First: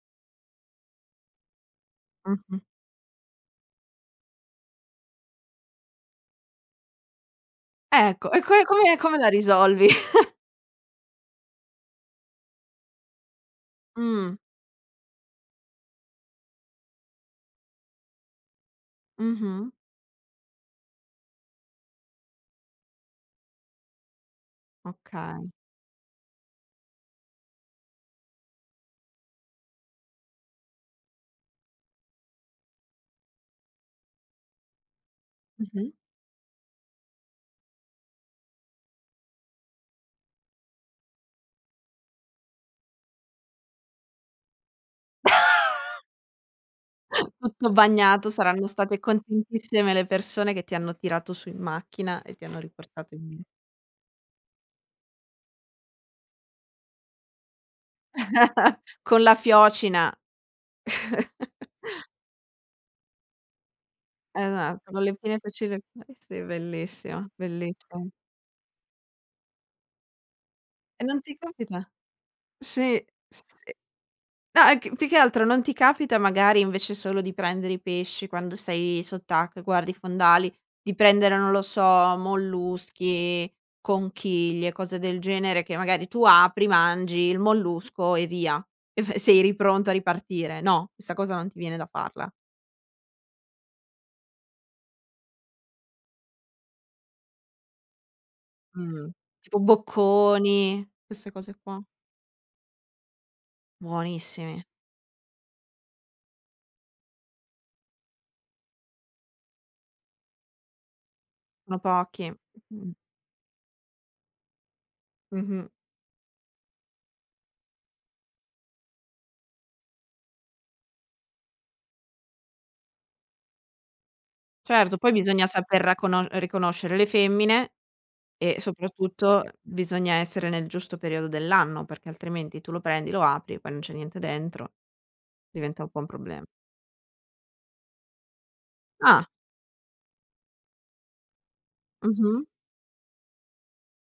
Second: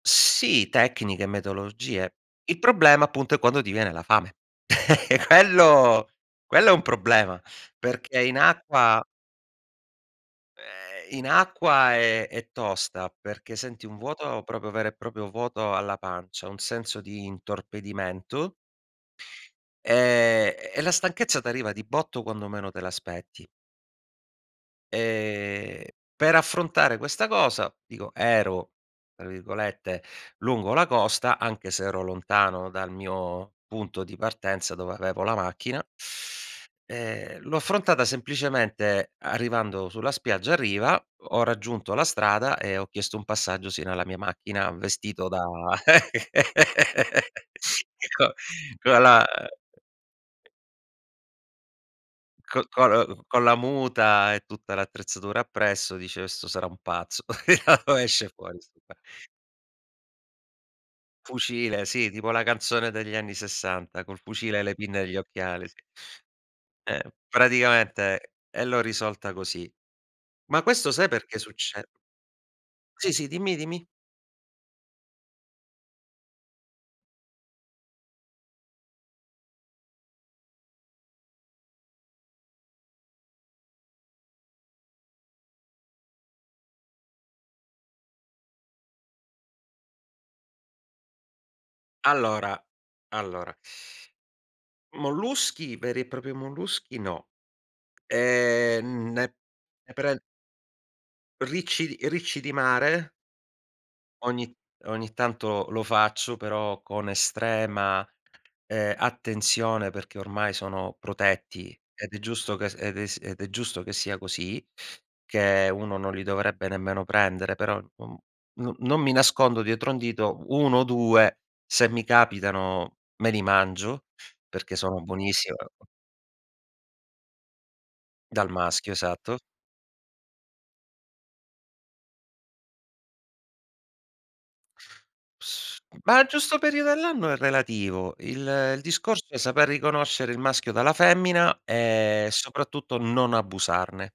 Sì, tecniche, metodologie. Il Mh-mh. problema appunto è quando ti viene la fame. Quello quello è un problema perché Ecco, in e co e come e acqua come la risolvi? ehm, in acqua è è tosta, perché senti un Mh. vuoto proprio vero e proprio vuoto alla pancia, un senso di intorpidimento Mh-mh. e e la stanchezza t'arriva di botto quando meno te l'aspetti. Okay. Ehm, per affrontare questa cosa dico, ero tra virgolette "lungo la costa", anche se ero lontano dal mio punto di partenza dove avevo la macchina. Mh-mh. Ehm, l'ho affrontata semplicemente arrivando sulla spiaggia a riva, ho ho raggiunto la strada e ho chiesto un passaggio sino alla mia macchina vestito da Tutto bagnato, co saranno state co la contentissime le persone che ti hanno tirato su in macchina e ti hanno c riportato cor in mh. con la muta e tutta l'attrezzatura appresso dice: "Questo sarà un pazzo". "Da dove esce fuori sto' qua". Con la fiocina. Fucile, sì, tipo la canzone degli anni 60', col fucile e le Esatto, no pinne e le gli pinne, occhiali, sì. fucile [unintelligible] sì Eh, bellissimo, bellissimo. praticamente, e l'ho risolta così. Ma questo E sai non ti perché succe capita sì, Sì, sì, sì. dimmi, dimmi. No è che mhmm, più che altro non ti capita magari invece solo di prendere i pesci quando sei sott'acqua e guardi i fondali, di prendere, non lo so, molluschi, conchiglie, cose del genere che magari tu apri, mangi il mollusco e via. Ef sei lì pronto a ripartire, no, questa cosa non ti viene da farla? Allora allora molluschi, veri e propri molluschi no. E Mh-mh. n n né Tipo né pren bocconi? Queste cose qua. ricci di ricci di mare. Ogni Buonissimi! ogni tanto lo faccio, però con estrema, ehm, attenzione perché ormai sono protetti No ed è pochi. Mh, giusto che mh-mh. ed è s ed è giusto che sia così, che Mh-mh. uno non li dovrebbe nemmeno prendere, però non non non mi nascondo dietro un dito, 1 o 2, se mi capitano me li mangio perché Certo, sono poi bisogna buonissi [unintelligible] saper cono riconoscere le femmine Dal e maschio, esatto. soprattutto bisogna essere nel giusto periodo dell'anno, perché altrimenti tu lo prendi, lo apri, e poi non c'è niente dentro, S diventa un po' un ma il problema. giusto periodo dell'anno è relativo. Il il discorso Ah! è saper riconoscere il maschio dalla femmina e Mh-mh. soprattutto non abusarne.